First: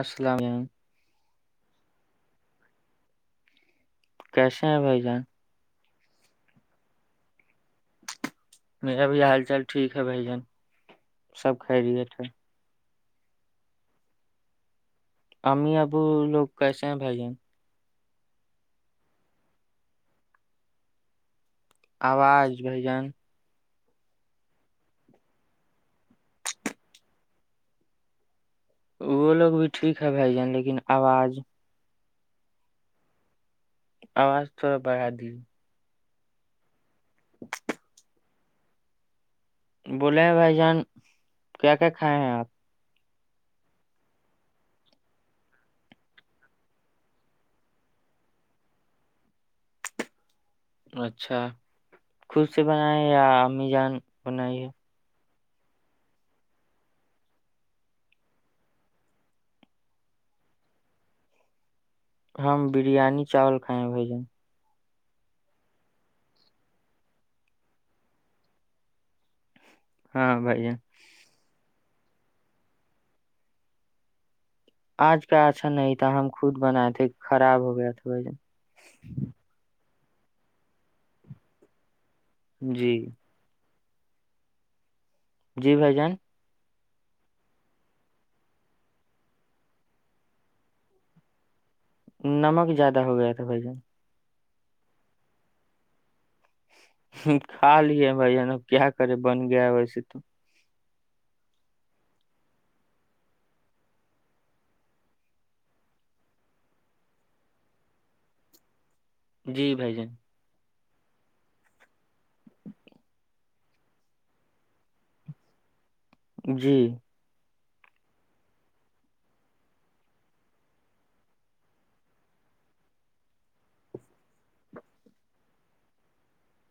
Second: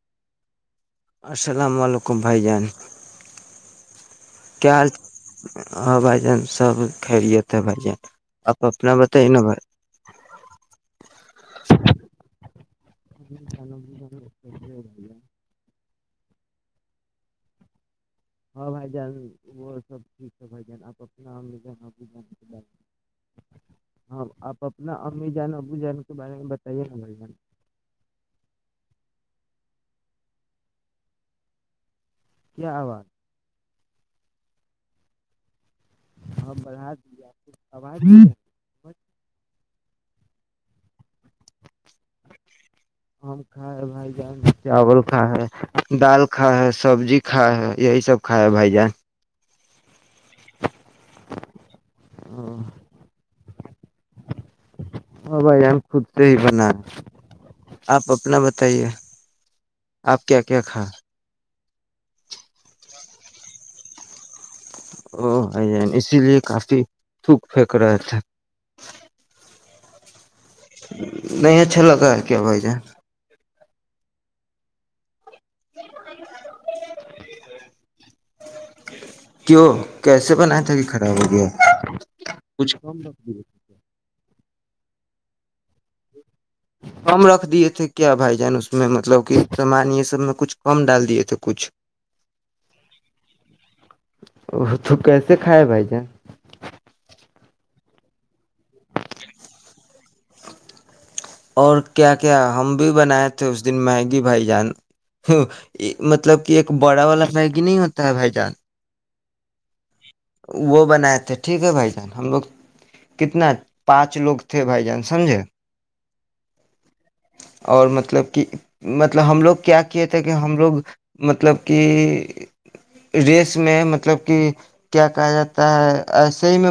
السلام علیکم السلام علیکم بھائی جان کیسے ہیں بھائی جان ہ بھجن سب کلیے تے بھجن میرا بھی حال چال ٹھیک ہے بھائی جن سب کھہ رہیے تھ [unintelligible] ہمیں ابو لوگ گس ہیں بھائی جین ہاں بائی جان وہ سب بائی جان آپ اپنا جان ابو جان کے آواز بارے بھائی جان ہاں آپ اپنا امی جان ابو جان کے بارے میں بتائیے نا بھ وہ لوگ بھی ٹھیک ہے بھائی جان لیکن آواز کیا آواز آواز توڑا بگا دی ہاں برہ ج آپ آواز بھی بچ بولے ہیں بھائی جان کیا کیا کھائے ہیں آپ اور کھ بھائی جان چاول کھ ہ دال کھ ہ سبزی کھ ہ یہی سب کھ ہ بھائی جان اچھا خود سے ہاں بنائے یا امی جان بنائی ہے ہاں بھائی ہم خود سے ہی بنا آپ اپنا بتائیے آپ کیا کیا کھا ہم بریانی چاول کھائے بھائی جن او اسی لیے کافی تھوک پھیک رہے تھے ہاں بھائی جان نہیں ہے اچھا لگا کیا ہو ج آج پ اچھا نہیں تھا ہم خود بنائے تھے خراب ہو گیا تھا [unintelligible] کیوں کیسے بنایا تھا کہ خراب ہو گیا کچھ جی کم ب جی بھائیجان کم رکھ دیے تھے کیا بھائی جان اس میں مطلب کہ سامان یہ سب میں کچھ کم ڈال دیے تھے کچھ نمک زیادہ ہو گیا تھا بھائی جان وہ تو کیسے کائے بھائی جان کھاالی ہے بھائی یہ کیا کرے بن گیا ویسے تو اور کیا کیا ہم بھی بنائے تھے اس دن میگی بھائی جان مطلب کہ ایک بڑا والا میگی نہیں ہوتا ہے بھائی جان جی بھائی جن وہ بنائے تھے ٹھیک ہے بھائی جان ہم لوگ کتنا پانچ لوگ تھے بھائی جان سمجھے جی اور مطلب کہ مطلب ہم لوگ کیا کیے تھے کہ ہم لوگ مطلب کہ ریس میں مطلب کہ کیا کہا جاتا ہے ایسے ہی میں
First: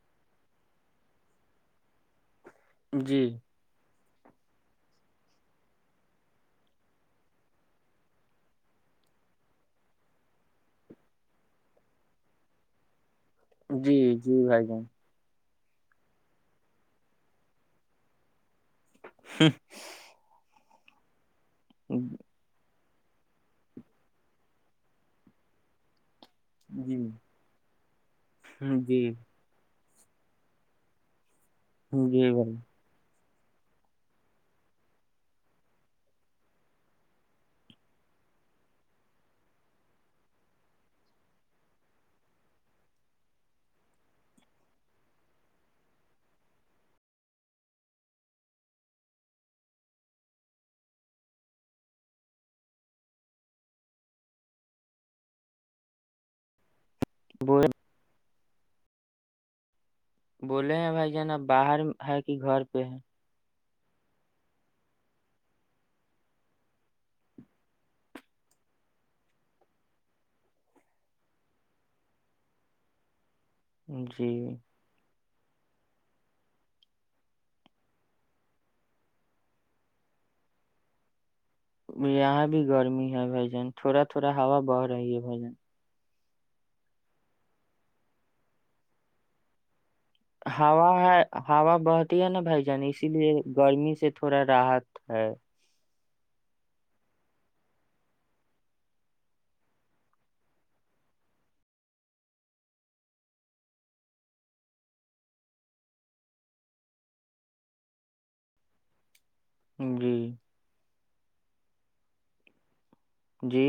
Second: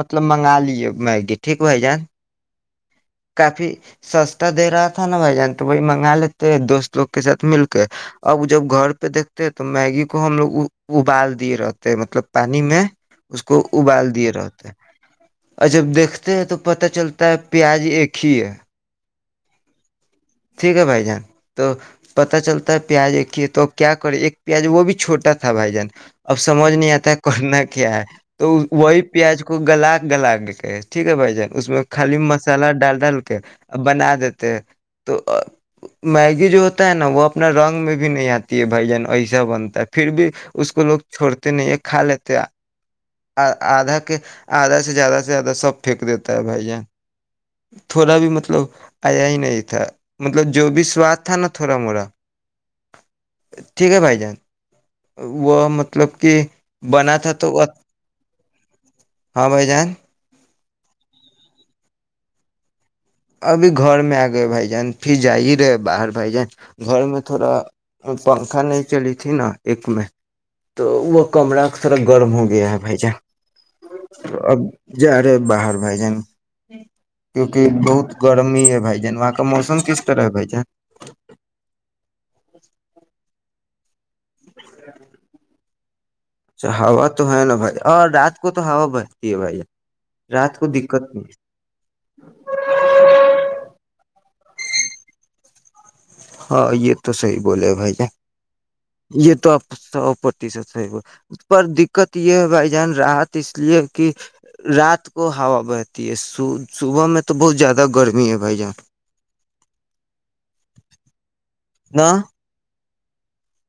مطلب منگا لیے میگی ٹھیک بھائی جان جی کافی سستا دے رہا تھا نا بھائی جان تو وہی منگا لیتے ہیں دوست لوگ کے ساتھ مل کے اب جب گھر پہ دیکھتے تو میگی کو ہم لوگ ابال دیے رہتے مطلب پانی میں اس کو جی ابال دیے جی بھائی رہتے ہیں جان اور جب دیکھتے ہیں تو پتا چلتا ہے پیار ج ایک ہی ہے [unintelligible] ٹھیک ہے بھائی جان تو پتہ چلتا پیاز ایکھیے تو کیا کریں ایک پیاز وہ بھی چھوٹا تھا بھائی جان اب سمجھ نہیں جی آتا ہے کرنا کیا ہے تو جی وہی پیاز کو گلا گلاگ ہے ٹھیک ہے بائی جان اس میں خالی جی بھائی مسالہ ڈال ڈال ا بنا دیتے تو میگی جو ہوتا ہے نا وہ اپنا رنگ میں بھی نہیں آتی ہے بھائی جان ایسا بنتا ہے پھر بھی اس کو لوگ چھوڑتے نہیں ہے کھا لیتے آدھا کے آدھا سے زیادہ سے زیادہ سب پھینک دیتا ہے بھائی جان تھوڑا بھی مطلب آیا ہی نہیں تھا مطلب جو بھی سواد تھا نا تھوڑا مورا ٹھیک ہے بھائی جان وہ مطلب کہ بنا تھا تو ہاں بھائی جان بولے ہیں بھائی ج نا باہر ہے کہ گھر پہ ہے ابھی گھر میں آ گئے بھائی جان پھر جا ہی رہے باہر بھائی جان گھر میں تھوڑا پنکھا نہیں چلی تھی نا ایک میں تو وہ کمرہ تھوڑا گرم ہو گیا ہے بھائی جان جی اب ج رہے باہر بائ جائیں کیونکہ بہت گرمی ہے بھائی جان وہاں کا موسم کس طرح ہے بھائی جان یہاں بھی گرمی بھائی جان تھوڑا پورا ہا بہ رہی ہے بھائی جن اچھا ہوا تو ہے نا بھائی اور رات کو تو ہوا بچتی ہے بھائی رات کو ہا دقت ہے نہیں ہا بہتی ہی ہے نا بھائی جان اسی لیے گرمی سے تھ تھڑا راحت ہے ہاں یہ تو صحیح بولے بھائی جان یہ تو اب سو پرتیشت صحیح ب پر دقت یہ ہے بھائی جان رات اس لیے کہ رات کو ہوا بہتی ہے صبح میں تو بہت زیادہ گرمی ہے بھائی جان [unintelligible] نہ جی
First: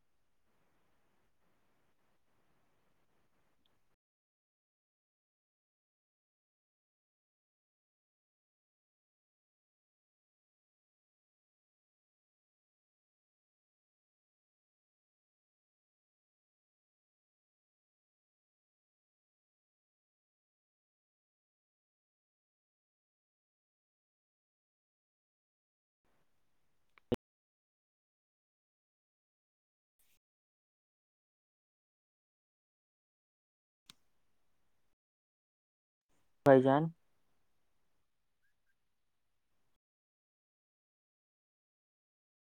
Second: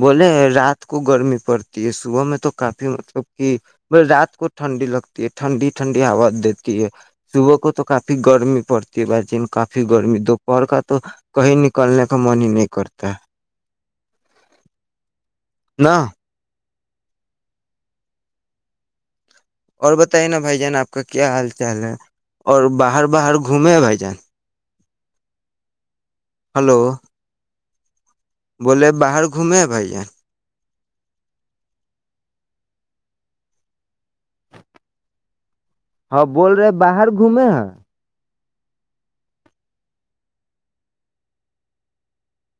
بولے رات کو گرمی پڑتی ہے صبح میں تو کافی مطلب کہ ب رات کو ٹھنڈی لگتی ہے ٹھنڈی ٹھنڈی آواز دیتی ہے صبح کو تو کافی گرمی پڑتی ہے بھ جین کافی گرمی دوپہر کا تو کہیں نکلنے کا من ہی نہیں کرتا ہے نہ اور بتے نا بھائی جان آپ کا کیا حال چال ہے اور باہر باہر گھومے ہیں بھائی جان ہلو بولے باہر گھومے بھائییا ہاں بول بھائی رہے جان باہر گھومے ہیں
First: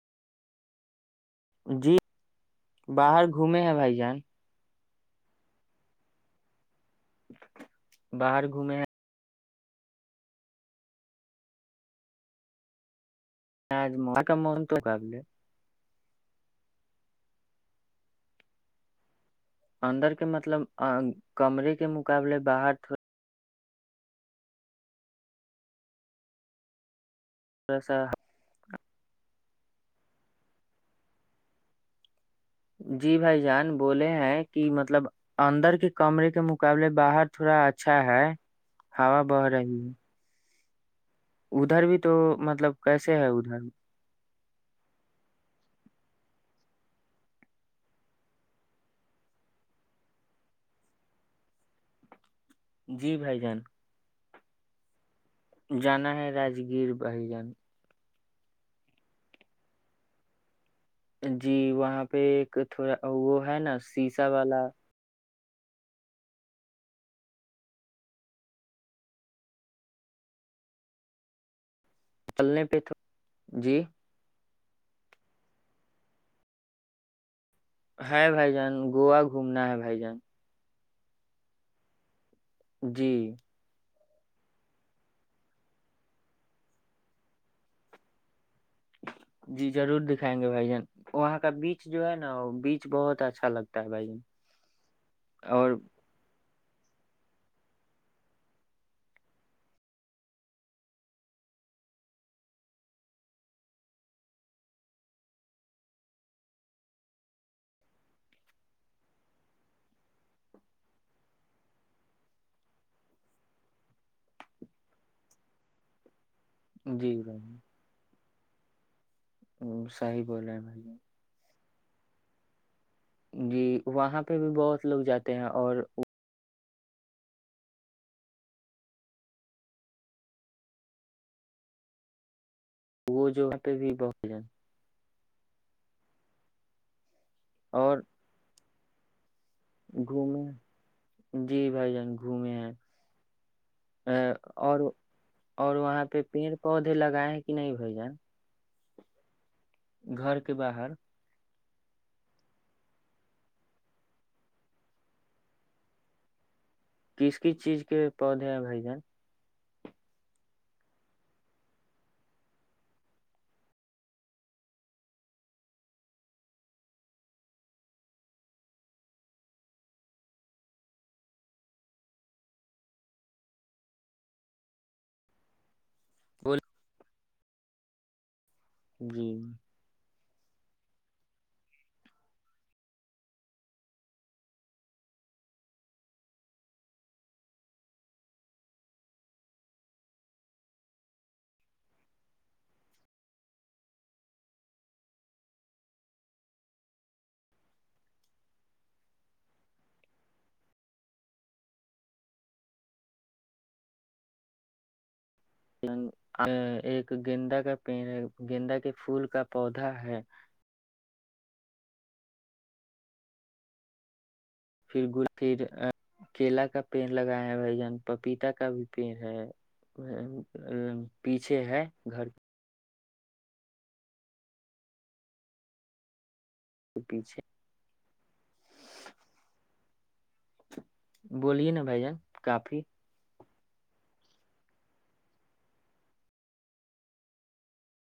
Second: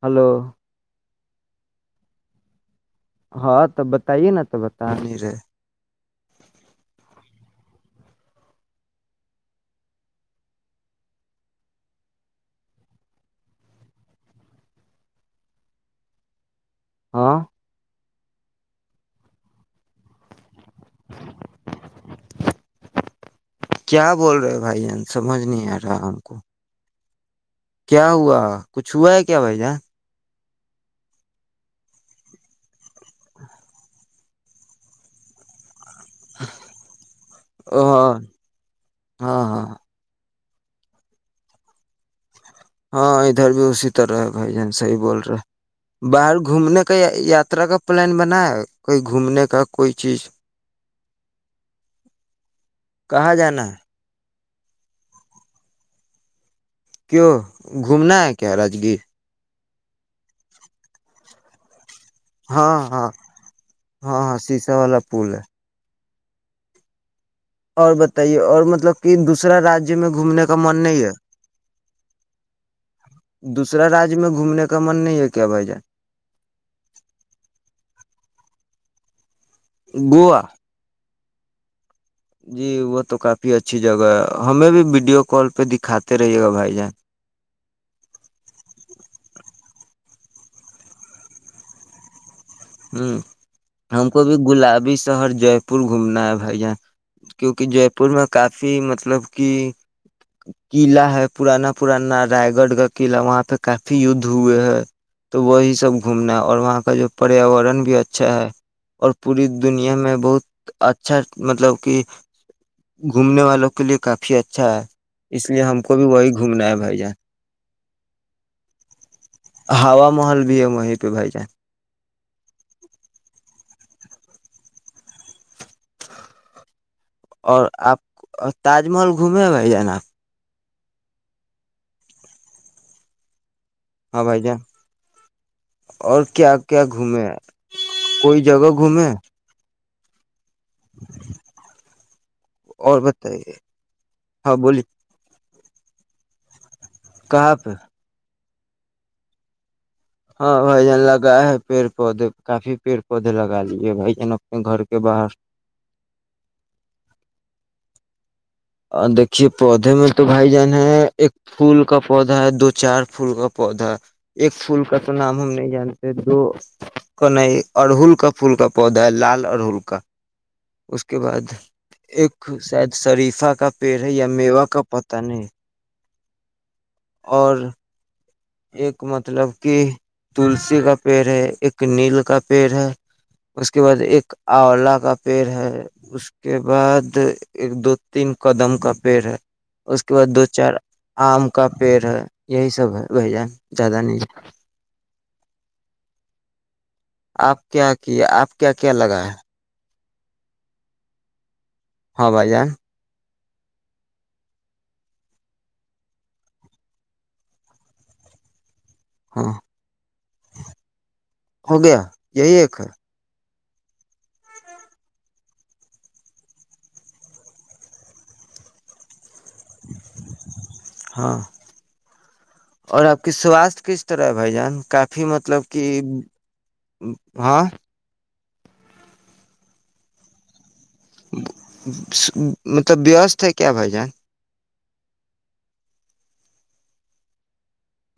ہلو جی باہر گھومے ہاں ہیں تو بھائی جان بتائیے نا تو بتا ٹانیے باہر گھومے ہیں ج کا مون تو کاابل ہاں اندر کے مطلب کمرے کے مقابلے باہر تھ کیا بول رہے بھائی جان سمجھ نہیں آ رہا ہم کو سا کیا ہوا کچھ ہوا ہے کیا بھائی جان جی بھائی جان بولے ہیں کہ مطلب اندر کے کمرے کے مقابلے باہر تھوڑا اچھا ہاں ہے ہا ہاں بہ ہاں رہی ہے ادھر بھی تو مب ہاں ادھر بھی اسی طرح ہے بھائی جان صحیح بول رہا باہر گھومنے کا یاترا کا پلان بنا ہے کوئی گھومنے کا کوئی چیز جی کہاں بھائی جان جانا ہے جانا ہے راجگ کیوں گھومنا ہے کیاراج گ جی وہاں پہ ایک ہاں تھوڑا ہاں وہ ہے نا ہاں سیسا ہاں والا شیشا پل ہے اور بتائیے اور مطلب کہ دوسرا رجیہ میں گھومنے کا من نہیں ہے چلنے پہ تھو- جی دوسرا رج میں گھومنے کا کا من نہیں ہے کیا بھائی جان ہاں بھائی جان گوو گھومنا ہے بھائی جان جی وہ تو کافی اچھی جگہ ہمیں بھی ویڈیو کال پہ دکھاتے رہیے گا بھائی جان جی ضرور دکھائیں گے بھائی جان وہاں کا بیچ جو ہے نا بیچ ہ بہت اچھا لگتا ہے ہم بھائی جان کو بھی گلابی شہر جے اور پور گھومنا ہے یہ کیوںکہ جے پور میں کافی مطلب کہ قلع ہے پرانا پرانا رائے گڑھ کا قلعہ وہاں پہ کافی یدھ ہوئے ہے تو وہی سب گھومنا اور وہاں کا جو پریاورن بھی اچھا ہے اور پوری دنیا میں بہت اچھا مطلب کہ گھومنے والوں کے لیے کافی اچھا ہے اس لیے ہم کو بھی وہی گھومنا بائی جان جی بھائی ہم ہا صحیح محل بول رہے بھی ہیں ہے بھائی وہیں پہ بھائی جان جی وہاں پہ بھی بہت لوگ جاتے ہیں اور اور آپ تاج محل گھومے بھائی جانب وہ جو بھی ہاں بق ج بھائی جان اور کیا کیا گھومے اور کوئی جگہ گھومیں [inaudible] جی بھائی جان گھومے ہیں اور بتائیے اے، ہاں اور بولی اور [unintelligible] [unintelligible] پودے لگائے ہیں کہ کہاں پہ نہیں بائی جان گھر کے ہاں بائی باہر جان ل گا ہے پیڑ پودے کافی پیڑ پودے لگا لیے بھائی جن اپنے گھر کے باہر کس کس چیز کے پودے ہیں بھائی جان ہ دیکھیے پودے میں تو بھائی جان ہے ایک پھول کا پودا ہے دو چار پھول کا پودا ایک پھول کا تو نام ہم نہیں جانتے دو کا نہیں ارہل کا پھول کا پودا ہے لال ارہل کا اس کے بعد ایک شاید شریفہ کا پیڑ ہے یا میوا کا پت نہیں [unintelligible] اور ایک جی مطلب کہ تلسی کا پیڑ ہے ایک نیل کا پیڑ ہے اس کے بعد ایک آولا کا پیڑ ہے اس کے بعد ایک دو تین قدم کا پیڑ ہے اس کے بعد دو چار آم کا پیڑ ہے یہی سب ہے بی جان زیادہ نہیں ہے آپ کیا کیا آپ کیا کیا لگا ہے؟ ہاں بھ جان [unintelligible] پھول کا ہاں پودا ہے ہو گیا یہی ایک ہے [unintelligible] پھر گ پھر کیلا کا پیڑ لگایا ہیں بھ جان پپیتا کا بھی پیڑ ہے ہاں [unintelligible] اور آپ کی سواستھ کس طرح ہے بھائی جان کافی مطلب کہ پیچھے ہاں [unintelligible] بولیے نا بھائی جان کافی مطلب بیست ہے [unintelligible] کیا بھائی جان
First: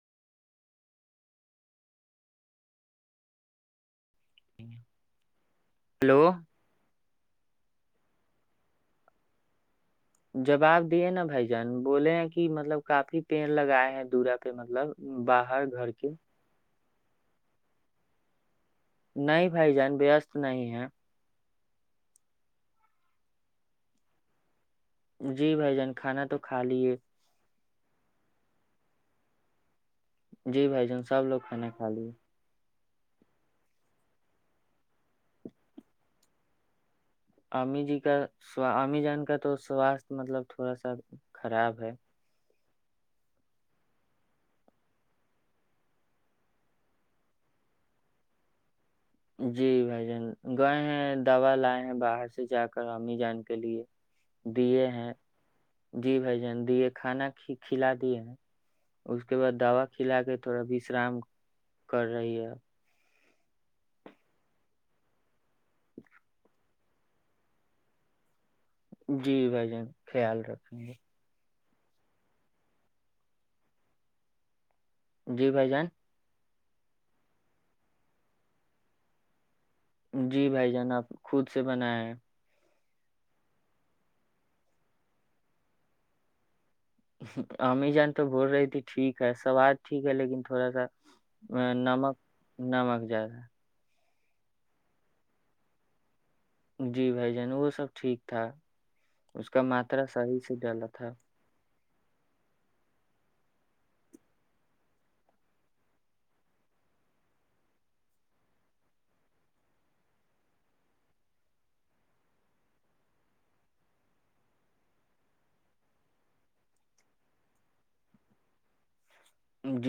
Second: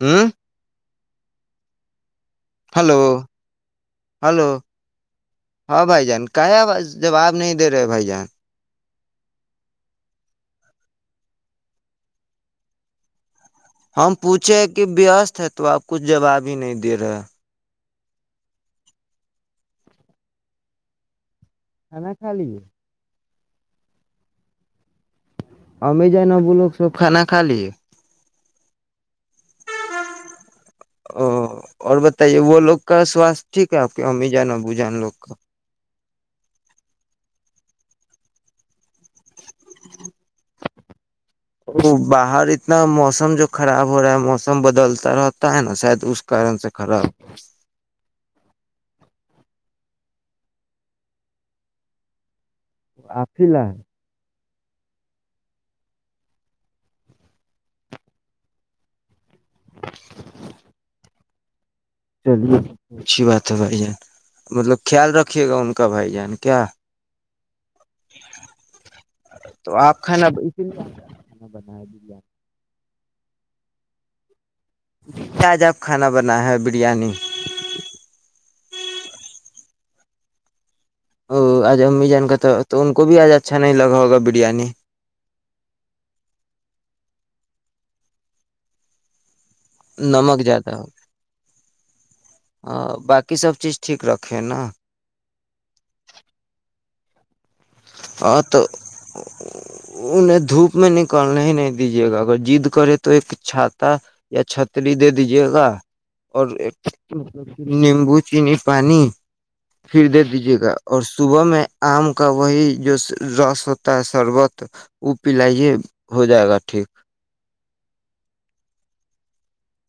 ہوں [unintelligible] ہلو ہلو ہاں بھائی ہلو جان کا آواز جواب نہیں دے رہے بھائی جان جواب دیے نا بھائی جان بولے ہیں کہ مطلب کافی پیڑ لگائے ہیں ہم دورا پہ پوچھے ہیں کہ مطلب وست ہے تو باہر آپ گھر کچھ کے جواب ہی نہیں د دیرہ نہیں بھائی جان بیستست نہیں ہے کانا کا لی جی بھائی جان ہممیں جائ کھانا ن تو کھا بولولوک سب لیے کھانا خالی جی بھائی جان سب او لوگ کھانا کھا اور لیے بتائیے وہ لوگ کا سوستھ ٹھیک ہے آپ کے امی جان ابو جان لوگ کا [unintelligible] [unintelligible] تھوڑا سا [unintelligible] ہے وہ باہر اتنا موسم جو خراب ہو رہا ہے موسم بدلتا رہتا ہے نا شاید اس کارن سے خراب جی بھائی جان گئے ہیں دوا لائے ہیں باہر سے جا کر کرامی جان کے آفیلا ہے لیے [unintelligible] دیے ہیں جی بھائی جان دیے کھانا ک کھلا دیے ہیں اس کے بعد دوا کھلا کے تھوڑا وشرام کر رہی ہے چلیے اچھی بات اچھا بھائی جان مطلب خیال رکھیے گا ان کا بھائی جان کیا جی بھائی تو جان آپ کھانا خیال اسی لیے رکھیں [inaudible] جی آج بھائی آپ جان کھانا بنا ہے اب بریانی جی بھائی جان آپ او خود سے آ بنائے امی ہیں جان کا تو تو ان کو بھی آج اچھا نہیں لگا ہوگا بریانی ہمیں جان تو بول رہی تھی ٹیک ہے سواد ٹھیک ہے لیکن نمک تھوڑا سا ا نمک ہ نمک باقی زیادہ سب چیز ٹھیک رکھ کھناا [unintelligible] جی بھائی جی وہ سب ٹھیک ہاں تھا تو اس کا ماترا صحیح سے جلا تھا دیجے گا اگر جد کرے تو ایک چھاتا یا چھتری دے دیجیے گا اور نیمبو چینی پانی پھر دے دیجے گا اور صبح میں آم کا وہی جو رس ہوتا ہے شربت وہ پلاائیے ہو جائے گا ٹھیک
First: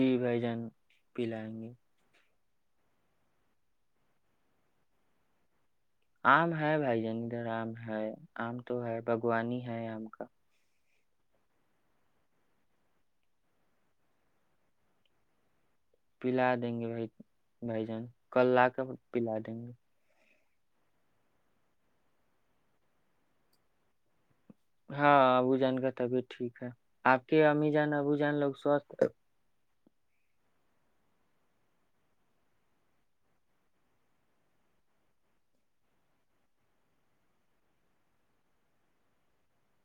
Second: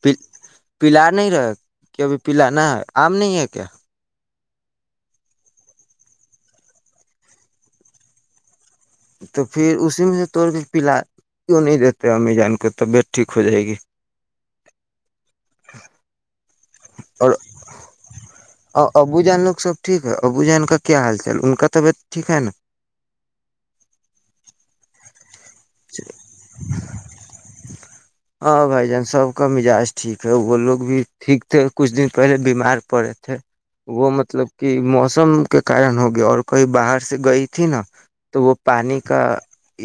پ بھائی جان پلا نہیں رہا پلائیں گے کیبھی پلا نہا آم نہیں ہے کیا آم ہے بھائی جانیدھر آم ہے آم تو پھر اسی میں سے توڑ کے پلا کیوں نہیں دیتے امی جان کو طبیعت ٹھیک ہو جائے گی [inaudible] دیں گے بھائی اور بھائی جان ک [unintelligible] ابو جانو سب ٹھیک ہے ابو جان کا کیا حال چال ان کا طبیعت ٹھیک ہے نا [unintelligible] ان کا طبیعت ٹھیک ہے اپ کی امی جان ابو جان لو ہاں بھائی جان سب کا مزاج ٹھیک ہے وہ لوگ بھی ٹھیک تھے کچھ دن پہلے بیمار پڑے تھے وہ مطلب کہ موسم کے کارن ہو گیا اور کہیں باہر سے گئی تھی نا تو وہ پانی کا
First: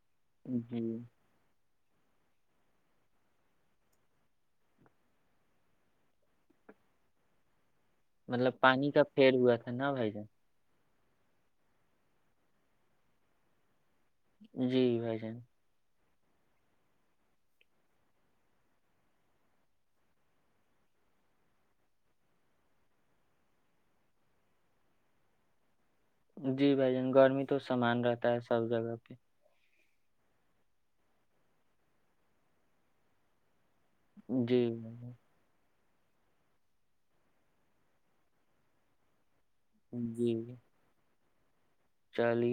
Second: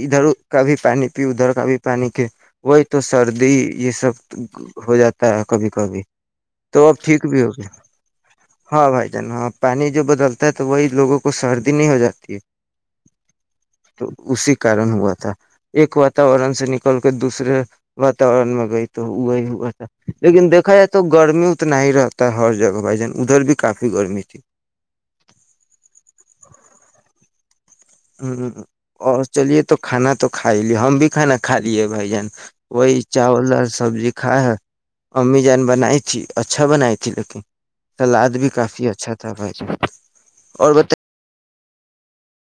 ادھر [unintelligible] کوئی تو سردی یہ سب ہو جاتا ہے کبھی کبھی تو اب ٹھیک بھی ہو گیا ہاں بھائی جان پانی جو بدلتا ہے تو وہی لوگوں کو سردی نہیں ہو جاتی ہے تو اسی کا رن ہوا تھا ایک واتاورن سے نکل کے دوسرے واتاورن میں گئی تو ہو ہی ہوا تھا لیکن دیکھا جائے تو گرمی اتنا ہی رہتا ہر جگہ بھائی جان ادھر بھی کافی گرمی تھی جی بھ جان گرمی تو سامان رہتا ہے سب جگہ پہ اور چلیے تو کھانا تو کھا لیا ہم بھی کھانا کھا لیے بھائی جان وہی چاول اور سبزی کائے ہے امی جان بنائی اچھا بنائی تھی لیکن سلاد بھی کافی اچھا [unintelligible] [unintelligible]